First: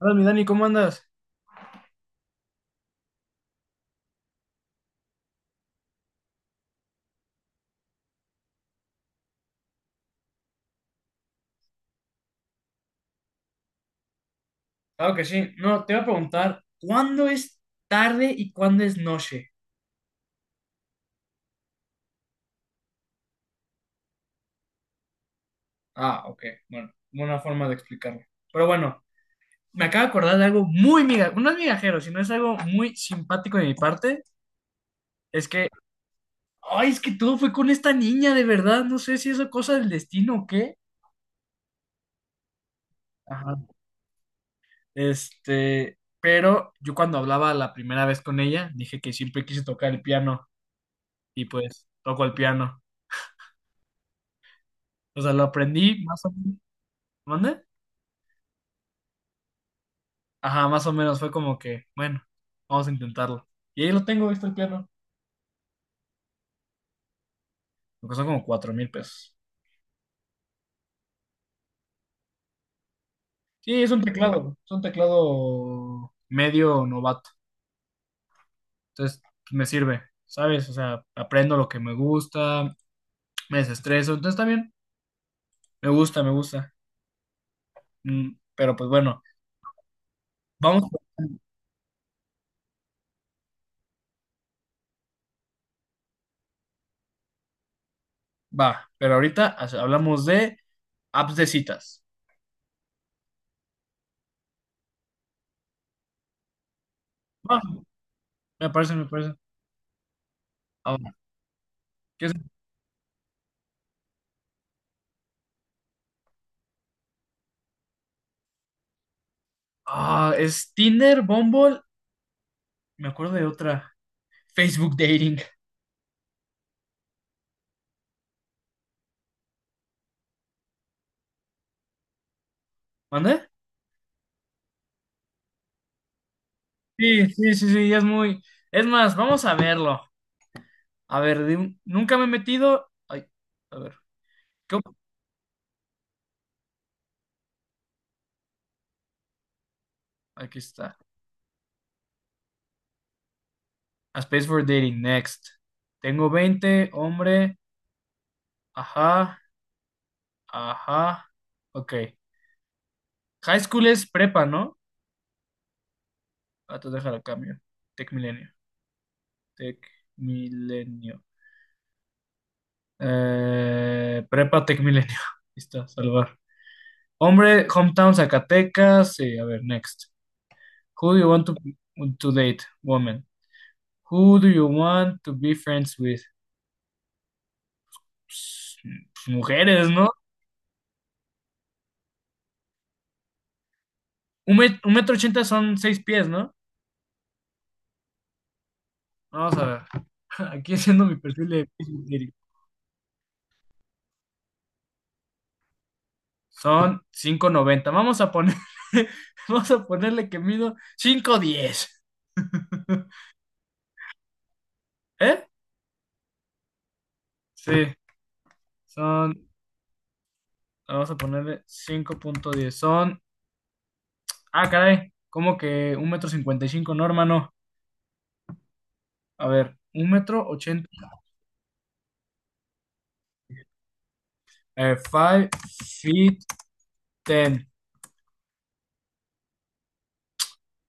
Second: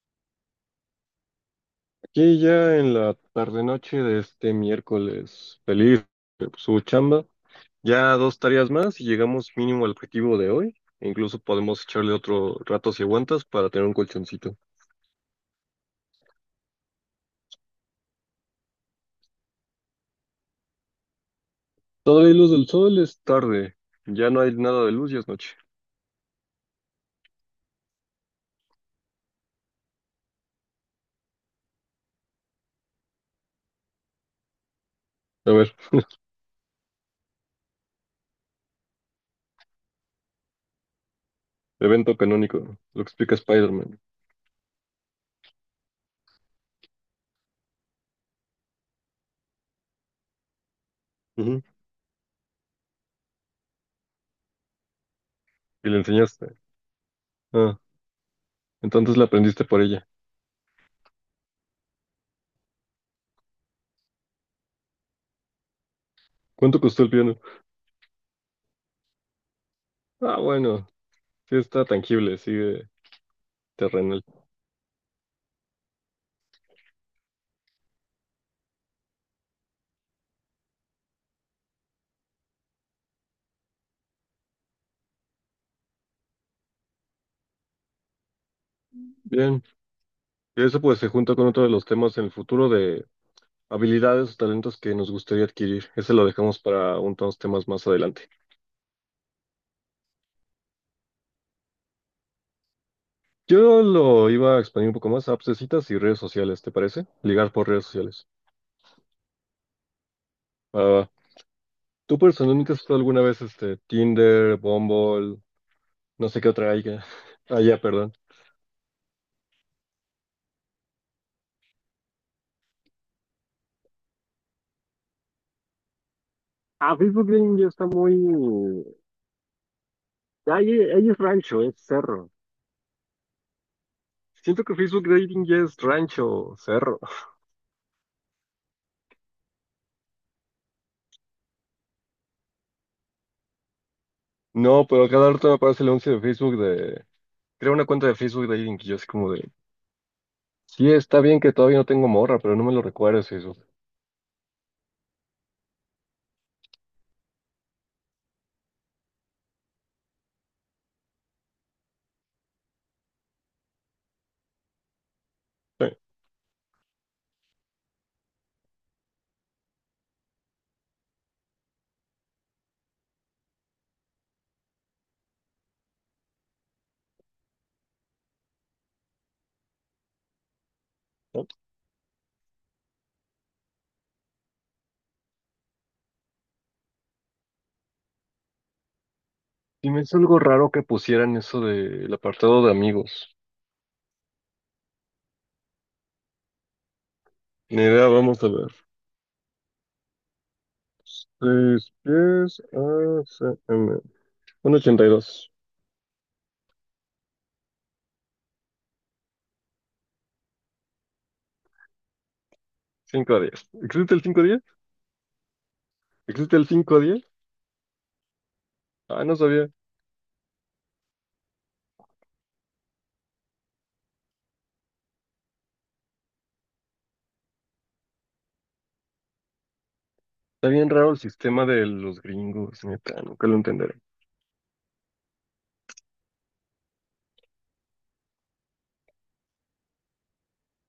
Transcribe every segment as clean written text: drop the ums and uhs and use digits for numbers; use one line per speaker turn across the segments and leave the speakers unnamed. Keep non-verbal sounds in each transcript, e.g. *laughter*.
Hola, mi Dani, ¿cómo andas?
Aquí ya en la tarde-noche de este miércoles, feliz de su chamba. Ya dos tareas más y llegamos mínimo al objetivo de hoy. E incluso podemos echarle otro rato si aguantas para tener un colchoncito.
Claro que sí. No, te iba a preguntar, ¿cuándo es tarde y cuándo es noche?
Todavía hay luz del sol, es tarde. Ya no hay nada de luz y es noche.
Ah, ok. Bueno, buena forma de explicarlo. Pero bueno, me acabo de acordar de algo muy miga, no es migajero, sino es algo muy simpático de mi parte. Es
A
que,
ver,
ay, es que todo fue con esta niña, de verdad. No sé si es cosa del destino o qué.
evento canónico, lo que explica
Ajá.
Spider-Man.
Este, pero yo cuando hablaba la primera vez con ella, dije que siempre quise tocar el piano y
Ujú.
pues toco el piano. O sea, lo
Y le
aprendí más o
enseñaste.
menos. ¿Mande?
Ah, entonces la aprendiste por ella.
Ajá, más o menos fue como que, bueno, vamos a intentarlo. Y ahí lo tengo, ahí está el piano.
¿Cuánto costó el piano?
Me costó como $4,000.
Ah, bueno, sí está tangible, sigue
Sí,
terrenal.
es un teclado medio novato. Entonces, me sirve, ¿sabes? O sea, aprendo lo que me gusta, me desestreso. Entonces, está bien, me gusta, me gusta. Pero pues bueno,
Bien. Y eso
vamos,
pues se junta con otro de los temas en el futuro de habilidades o talentos que nos gustaría adquirir. Ese lo dejamos para unos temas más adelante.
va. Pero ahorita hablamos de apps de citas.
Yo lo iba a expandir un poco más a apps de citas y redes sociales, ¿te parece? Ligar
Va,
por redes sociales.
me parece, me parece.
Va, va, va.
Ahora,
¿Tú
¿qué es?
personalmente has usado alguna vez este Tinder, Bumble, no sé qué otra haya? *laughs* Allá, perdón.
Ah, es Tinder, Bumble, me acuerdo de otra. Facebook Dating.
Ah, Facebook Dating ya está muy. Ahí es rancho, es cerro.
¿Mande?
Siento que Facebook Dating ya es rancho, cerro.
Sí, sí, sí, sí, es muy... Es más, vamos a verlo. A ver, nunca me he metido... Ay, a ver, ¿qué
No,
op-
pero cada rato me aparece el anuncio de Facebook. De Creo una cuenta de Facebook de alguien que yo así como de,
Aquí
sí,
está.
está bien que todavía no tengo morra, pero no me lo recuerdes eso.
A Space for Dating, next. Tengo 20 hombre. Ajá, ajá. Ok. High school es prepa, ¿no?
Sí,
Ah, te dejar a cambio. Tech Milenio. Tech Milenio. Prepa Tech Milenio. *laughs* Listo, salvar. Hombre, hometown Zacatecas. Sí, a ver, next. Who do you want
¿no?
to, to date? Woman. Who do you want to be friends with? Pues, mujeres,
Y me
¿no?
hizo algo raro que pusieran eso del apartado de amigos.
Un metro ochenta son seis pies, ¿no?
Ni idea, vamos a ver.
Vamos a ver. *laughs* Aquí haciendo mi perfil de
seis
Facebook Diario.
pies a cm, 1.82.
Son cinco noventa. Vamos a poner, *laughs* vamos a ponerle que mido cinco diez. *laughs*
5'10". ¿Existe el cinco a diez
¿Eh?
¿Existe el 5 a diez?
Sí,
Ah, no
son,
sabía.
vamos a ponerle cinco punto diez. Son, ah, caray, como que un metro 55, no, hermano. A ver, un metro
Está
80.
bien raro el sistema de los gringos, neta, nunca lo entenderé.
5 feet ten.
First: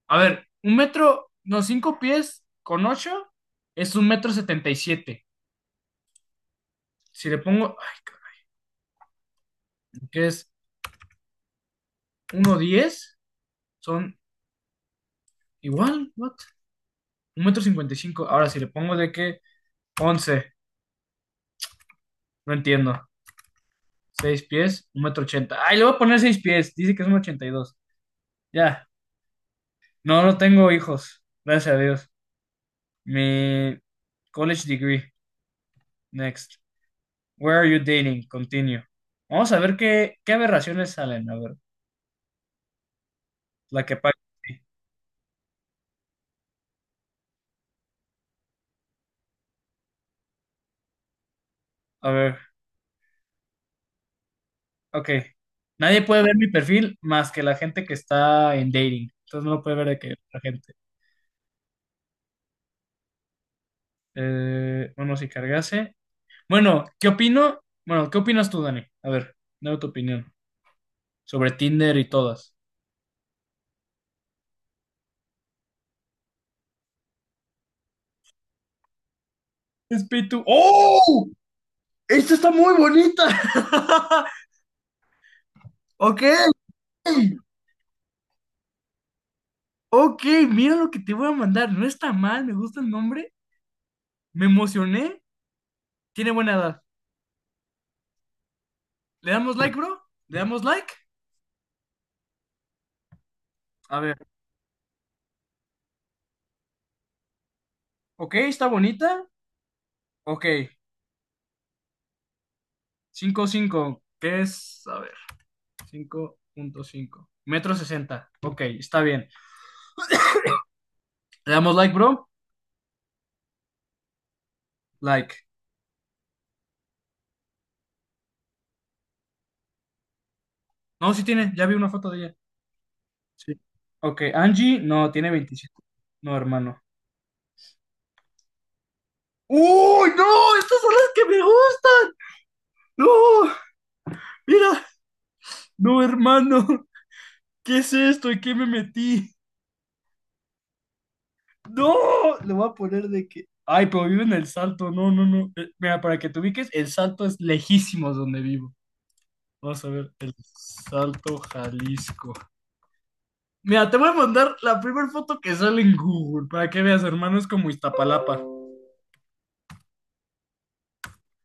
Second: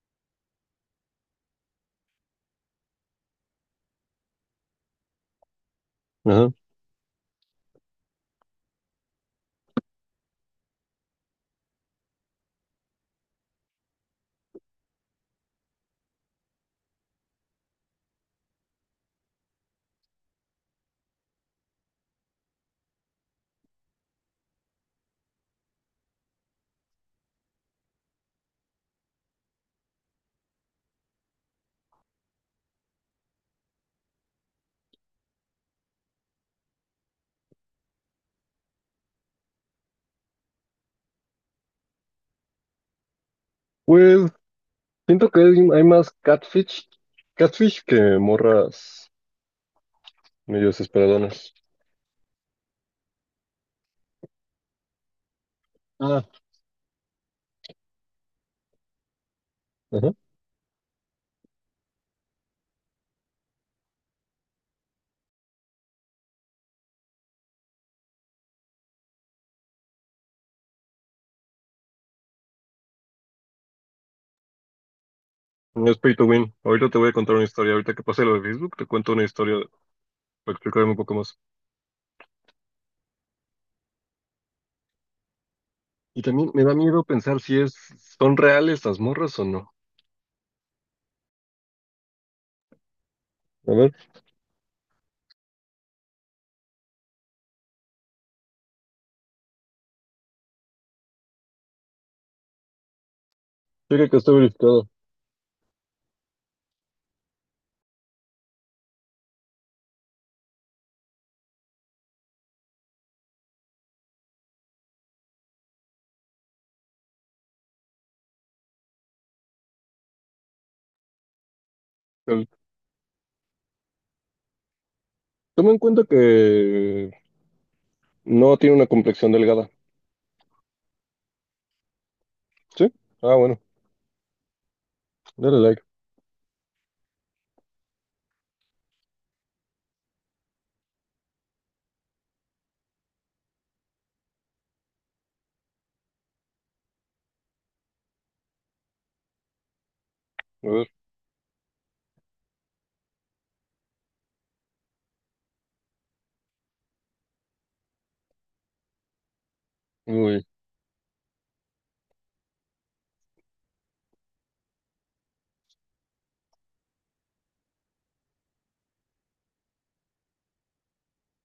A ver, un metro, no, cinco pies con ocho es un metro setenta y siete.
Ajá.
Si le pongo, ay, cabrón, que es uno diez, son igual, what? Un metro cincuenta y cinco. Ahora, si le pongo de que 11, no entiendo. Seis pies, un metro ochenta. Ay, le voy a poner seis pies, dice que es un ochenta y dos. Ya, no, no tengo hijos, gracias a Dios. Mi college degree, next. Where are you dating? Continue. Vamos a ver qué aberraciones salen, a ver, la que pague.
Pues siento que hay más catfish, catfish que morras medio desesperadonas.
A ver, ok. Nadie puede
Ah,
ver mi perfil más que la gente que está en dating. Entonces no lo puede ver de que
ajá.
la gente. Bueno, si cargase. Bueno, ¿qué opino? Bueno, ¿qué opinas tú, Dani? A ver, dame tu opinión sobre Tinder y todas.
No es pay to win. Ahorita te voy a contar una historia. Ahorita que pase lo de Facebook, te cuento una historia
Espíritu.
para explicarme un poco
¡Oh!
más.
Esta está muy bonita. *laughs*
Y
Ok,
también me da miedo pensar si son reales las morras o no.
ok, mira lo que te voy a mandar. No está mal, me gusta el nombre.
A ver,
Me emocioné. Tiene buena edad. ¿Le damos like, bro? ¿Le damos like? A
fíjate que
ver,
está verificado.
ok, está bonita. Ok, cinco, cinco, ¿qué es? A ver, cinco punto cinco. Metro 60. Ok, está bien. Le damos like, bro.
El-
Like.
Toma en cuenta que no tiene una complexión delgada.
No, sí tiene, ya vi una foto de ella.
¿Sí? Ah,
Sí.
bueno.
Ok, Angie, no, tiene
Dale
27.
like.
No, hermano. ¡Uy, no! Estas son las que me gustan. No, mira. No, hermano. ¿Qué es esto? ¿Y qué me metí?
A ver.
No, le voy a poner de que... Ay, pero vive en El Salto. No, no, no. Mira, para que te ubiques, El Salto es lejísimos donde vivo. Vamos a ver, el
Uy,
Salto Jalisco. Mira, te voy a mandar la primera foto que sale en Google para que veas, hermano, es como Iztapalapa.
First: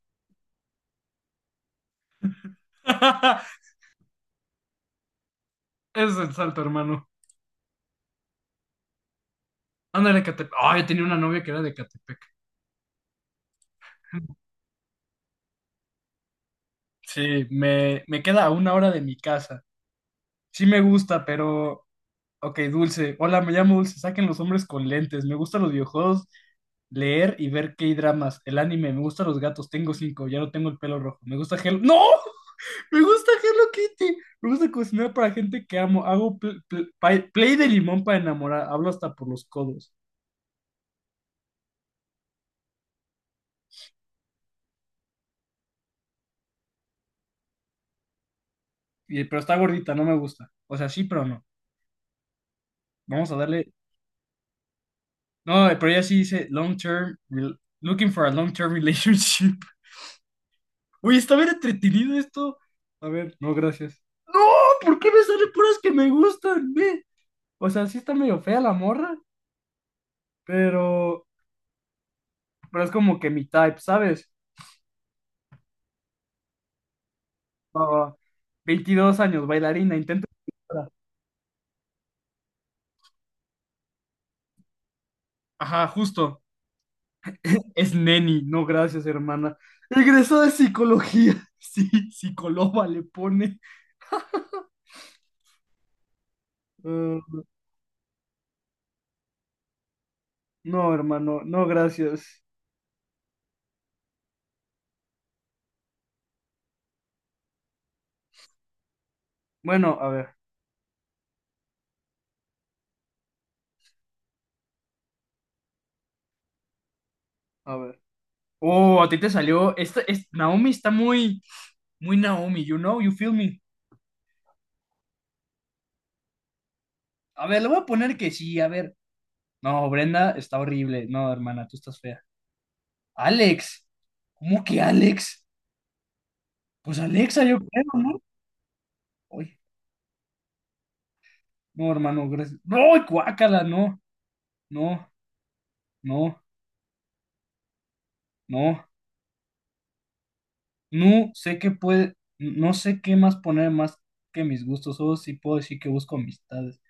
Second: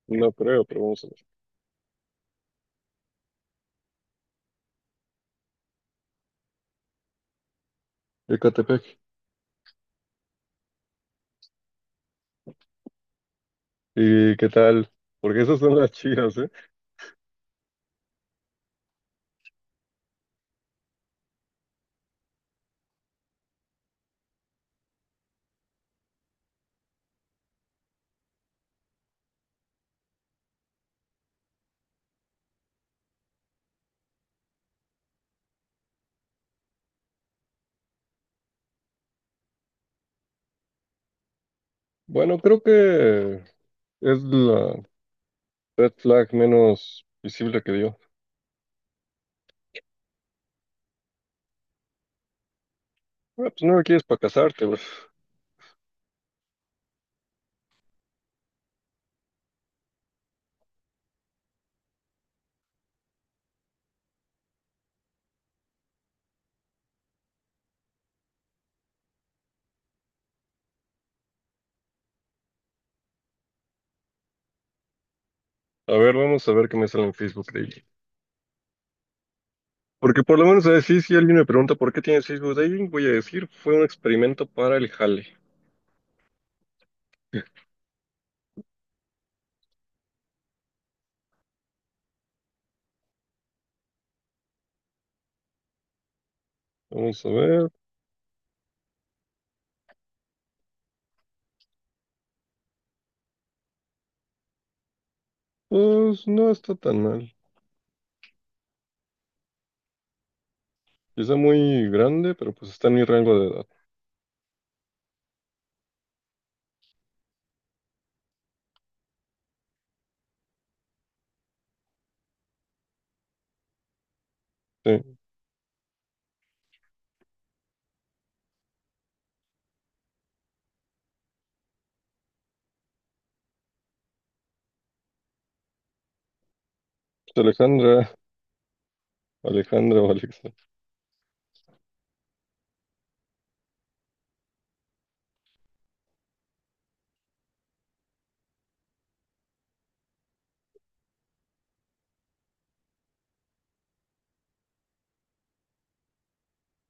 no creo, pero vamos a
*laughs* Ese es el salto, hermano.
ver. Ecatepec.
Ándale, Catepec. Ay, tenía una novia que era de Catepec.
¿Y qué tal? Porque esas son las chidas, ¿eh?
Sí, me queda a 1 hora de mi casa. Sí me gusta, pero... Ok, Dulce. Hola, me llamo Dulce. Saquen los hombres con lentes. Me gustan los videojuegos, leer y ver K-dramas. El anime, me gustan los gatos. Tengo cinco, ya no tengo el pelo rojo. Me gusta Hello. ¡No! Me gusta Hello Kitty. Me gusta cocinar para gente que amo. Hago play de limón para enamorar. Hablo hasta por los codos.
Bueno, creo que es la red flag menos visible que dio.
Y- pero está gordita, no me gusta. O sea, sí, pero no. Vamos a
Ah, pues
darle.
no me quieres para casarte, güey.
No, pero ella sí dice long term, looking for a long term relationship. *laughs* Oye, está bien entretenido esto. A ver, no, gracias. No, ¿por qué me salen puras que me gustan? Ve? O sea, sí está medio fea la morra, pero, pero es como que mi type, ¿sabes?
A ver, vamos a ver qué me sale en Facebook Dating.
Va, va. 22 años, bailarina,
Porque
intento.
por lo menos a decir, si alguien me pregunta por qué tienes Facebook Dating, voy a decir, fue un experimento para el jale.
Ajá, justo.
*laughs*
Es neni, no gracias, hermana. Egresó de psicología. *laughs* Sí, psicóloga le pone. Eh,
Vamos a ver,
no, hermano, no gracias.
pues no está tan mal.
Bueno, a ver,
Quizá muy grande, pero pues está en mi rango de edad.
a ver. Oh, a ti te salió. Esta, es, Naomi está muy, muy Naomi, you know, you feel me.
Sí,
A ver, le voy a poner que sí, a ver. No, Brenda está horrible. No, hermana, tú estás fea. Alex, ¿cómo que Alex? Pues Alexa,
pues
yo creo,
Alejandra,
¿no?
*laughs*
Uy,
Alejandra o Alexa.
no, hermano, gracias. No, guácala, no, no, no, no. No sé qué puede, no sé qué más poner más que mis gustos, solo sí puedo decir que busco amistades.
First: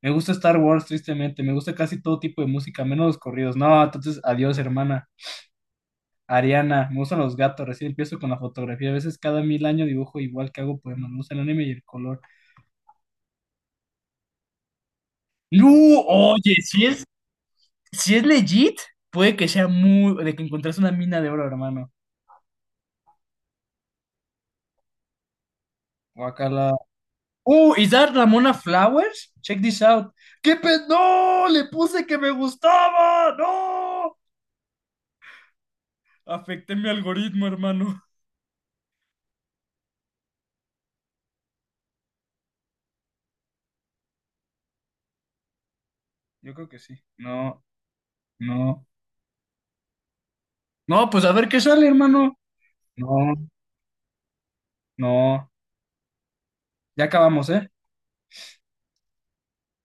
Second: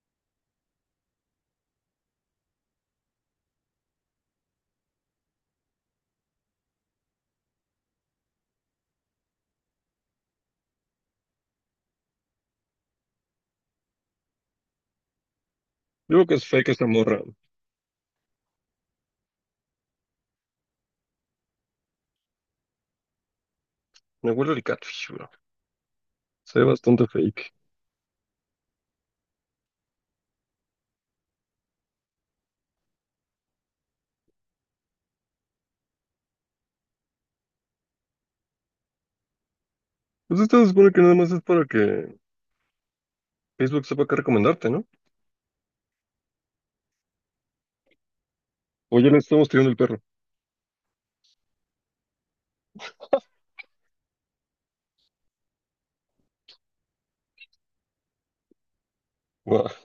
Me gusta Star Wars, tristemente, me gusta casi todo tipo de música, menos los corridos. No, entonces, adiós, hermana. Ariana, me gustan los gatos, recién empiezo con la fotografía. A veces cada mil años dibujo igual que hago poemas, me gusta el anime y el color. No,
Yo creo que es
oye,
fake
si
esta
es,
morra.
si es legit, puede que sea muy, de que encontrés una mina de oro, hermano.
Me huele el catfish, bro. Se ve
Guacala.
bastante fake.
Oh, is that Ramona Flowers? Check this out. ¡Qué pe... ¡No! Le puse que me gustaba. ¡No! Afecté mi algoritmo, hermano.
Pues esto se supone que nada más es para que Facebook sepa qué recomendarte, ¿no?
Yo creo que sí. No, no.
O ya le estamos tirando el perro.
No, pues a ver qué sale, hermano. No, no. Ya acabamos, ¿eh?
Buah,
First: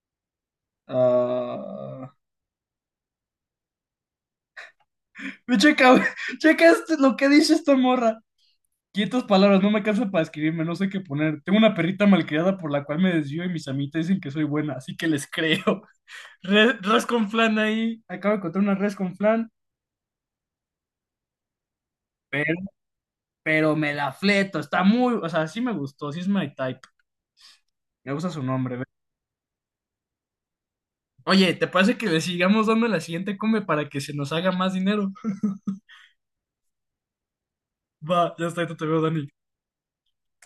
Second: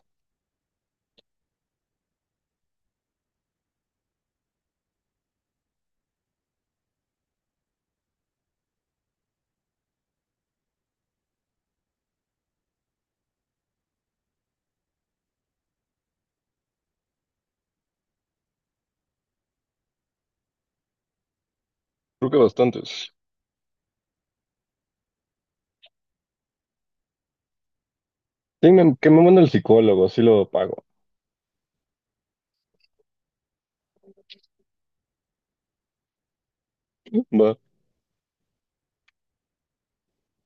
Ah, Ve, Checa, *laughs* checa este, lo que dice esta morra. 500 palabras, no me cansa para escribirme, no sé qué poner. Tengo una perrita malcriada por la cual me desvío y mis amitas dicen que soy buena, así que les creo. Re- res con flan ahí. Acabo de encontrar una res con flan,
creo que
pero,
bastante.
pero me la fleto. Está muy, o sea, sí me gustó, sí es my type. Me gusta su
Sí,
nombre, ve.
que me manda el psicólogo, sí lo pago.
Oye, ¿te parece que le sigamos dando la siguiente come para que se nos haga más dinero? *laughs*
Va.
Va, ya está, ahí te veo, Dani.